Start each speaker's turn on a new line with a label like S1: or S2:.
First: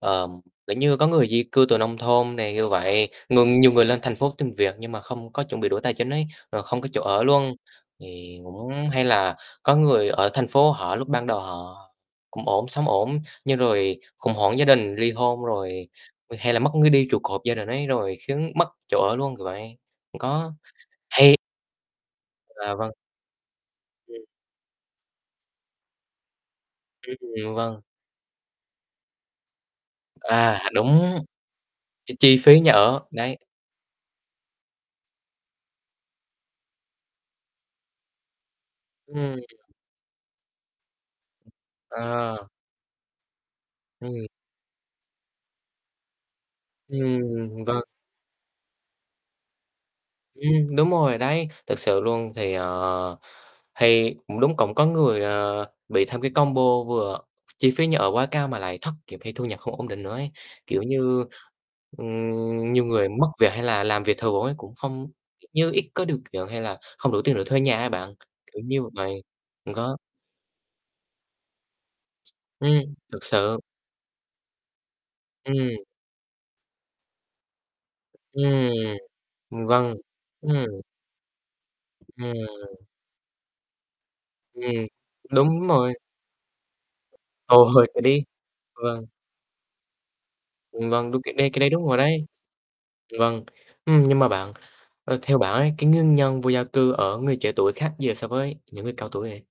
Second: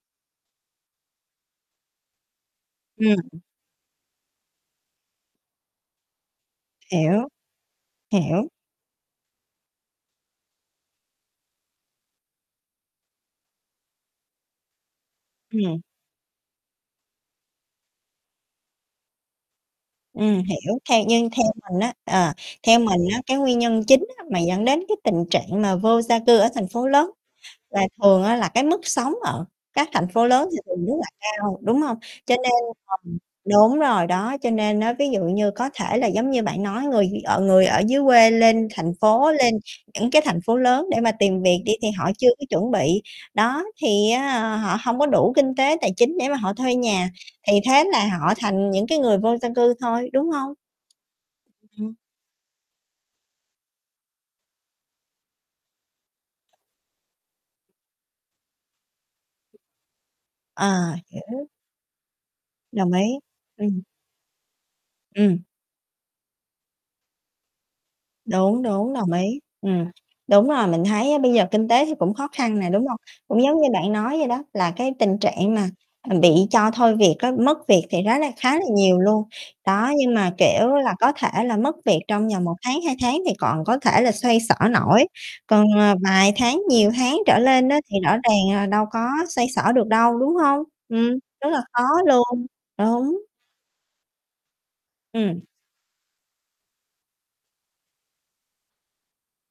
S1: Ờm, kiểu như có người di cư từ nông thôn nè như vậy,
S2: Ừm.
S1: ngừng nhiều người lên thành phố tìm việc nhưng mà không có chuẩn bị đủ tài chính ấy, rồi không có chỗ ở
S2: Hiểu.
S1: luôn, thì
S2: Hiểu.
S1: cũng hay là có người ở thành phố họ lúc ban đầu họ cũng ổn, sống ổn, nhưng rồi khủng hoảng gia đình, ly hôn
S2: Ừm.
S1: rồi, hay là mất ngươi đi trụ cột gia đình ấy, rồi khiến mất chỗ ở luôn, kiểu vậy.
S2: Ừm,
S1: Có,
S2: hiểu. Theo như
S1: hay
S2: theo mình á, ờ,
S1: À,
S2: theo
S1: vâng.
S2: mình á cái nguyên nhân chính á
S1: Ừm.
S2: mà dẫn đến cái tình trạng mà vô gia cư ở thành phố lớn
S1: [unintelligible] Vâng.
S2: là thường á là cái mức sống ở các thành phố lớn thì
S1: À,
S2: thường rất là
S1: đúng.
S2: cao, đúng hông?
S1: Cái
S2: Cho
S1: chi
S2: nên
S1: phí nhà ở,
S2: ờm,
S1: đấy.
S2: đúng rồi đó, cho nên á ví dụ như có thể là giống như bạn nói người thì ở người ở dưới quê lên thành phố,
S1: Ừm.
S2: lên những cái thành phố lớn để mà tìm việc đi thì họ chưa có
S1: À.
S2: chuẩn bị, đó, thì
S1: Ừm.
S2: á họ hông có đủ kinh tế tài chính để mà họ thuê nhà, thì
S1: Ừm, vâng.
S2: thế là họ thành những cái người vô gia cư thôi, đúng hông?
S1: Ừm, đúng rồi, đấy, thực
S2: Ừm.
S1: sự luôn. Thì, ờ thì cũng đúng, cũng có người, ờ, bị thêm cái combo vừa chi phí nhà ở quá cao, mà lại thất nghiệp, hay thu nhập không ổn định nữa ấy. Kiểu
S2: À,
S1: như,
S2: hiểu.
S1: ừm, nhiều
S2: Đồng ý,
S1: người mất việc, hay
S2: ừm.
S1: là làm việc thường ấy cũng không
S2: Ừm.
S1: kiểu như, ít có điều kiện, hay là không đủ tiền để thuê nhà ấy bạn,
S2: Đúng,
S1: kiểu như
S2: đúng, đồng
S1: vậy
S2: ý,
S1: cũng
S2: ừm.
S1: có.
S2: Đúng rồi, mình thấy á bây giờ kinh tế thì cũng khó khăn nè, đúng
S1: Ừm,
S2: hông?
S1: thực
S2: Cũng
S1: sự.
S2: giống như bạn nói vậy đó là cái tình trạng mà,
S1: Ừm.
S2: ừm, bị cho thôi việc á, mất việc thì rất là, khá là
S1: Ừm.
S2: nhiều luôn.
S1: Ừm,
S2: Đó,
S1: vâng.
S2: nhưng mà, kiểu
S1: Ừm.
S2: là, có thể là mất việc trong vòng 1 tháng,
S1: Ừm.
S2: 2 tháng thì còn có thể là xoay xở
S1: Ừm,
S2: nổi, còn,
S1: đúng mồi.
S2: ờ, vài tháng, nhiều tháng trở
S1: Ô,
S2: lên á
S1: hôi,
S2: thì
S1: cái
S2: rõ
S1: đấy
S2: ràng là đâu
S1: vâng.
S2: có xoay xở được đâu, đúng hông?
S1: Ừm,
S2: Ừm,
S1: vâng, đúng, cái
S2: rất
S1: đấy cái
S2: là
S1: đấy
S2: khó
S1: đúng rồi đấy.
S2: luôn, đúng.
S1: Vâng, ừm, nhưng mà bạn ơ, theo
S2: Ừm.
S1: bạn ấy, cái nguyên nhân vô gia cư ở người trẻ tuổi khác gì so với những người cao tuổi vậy?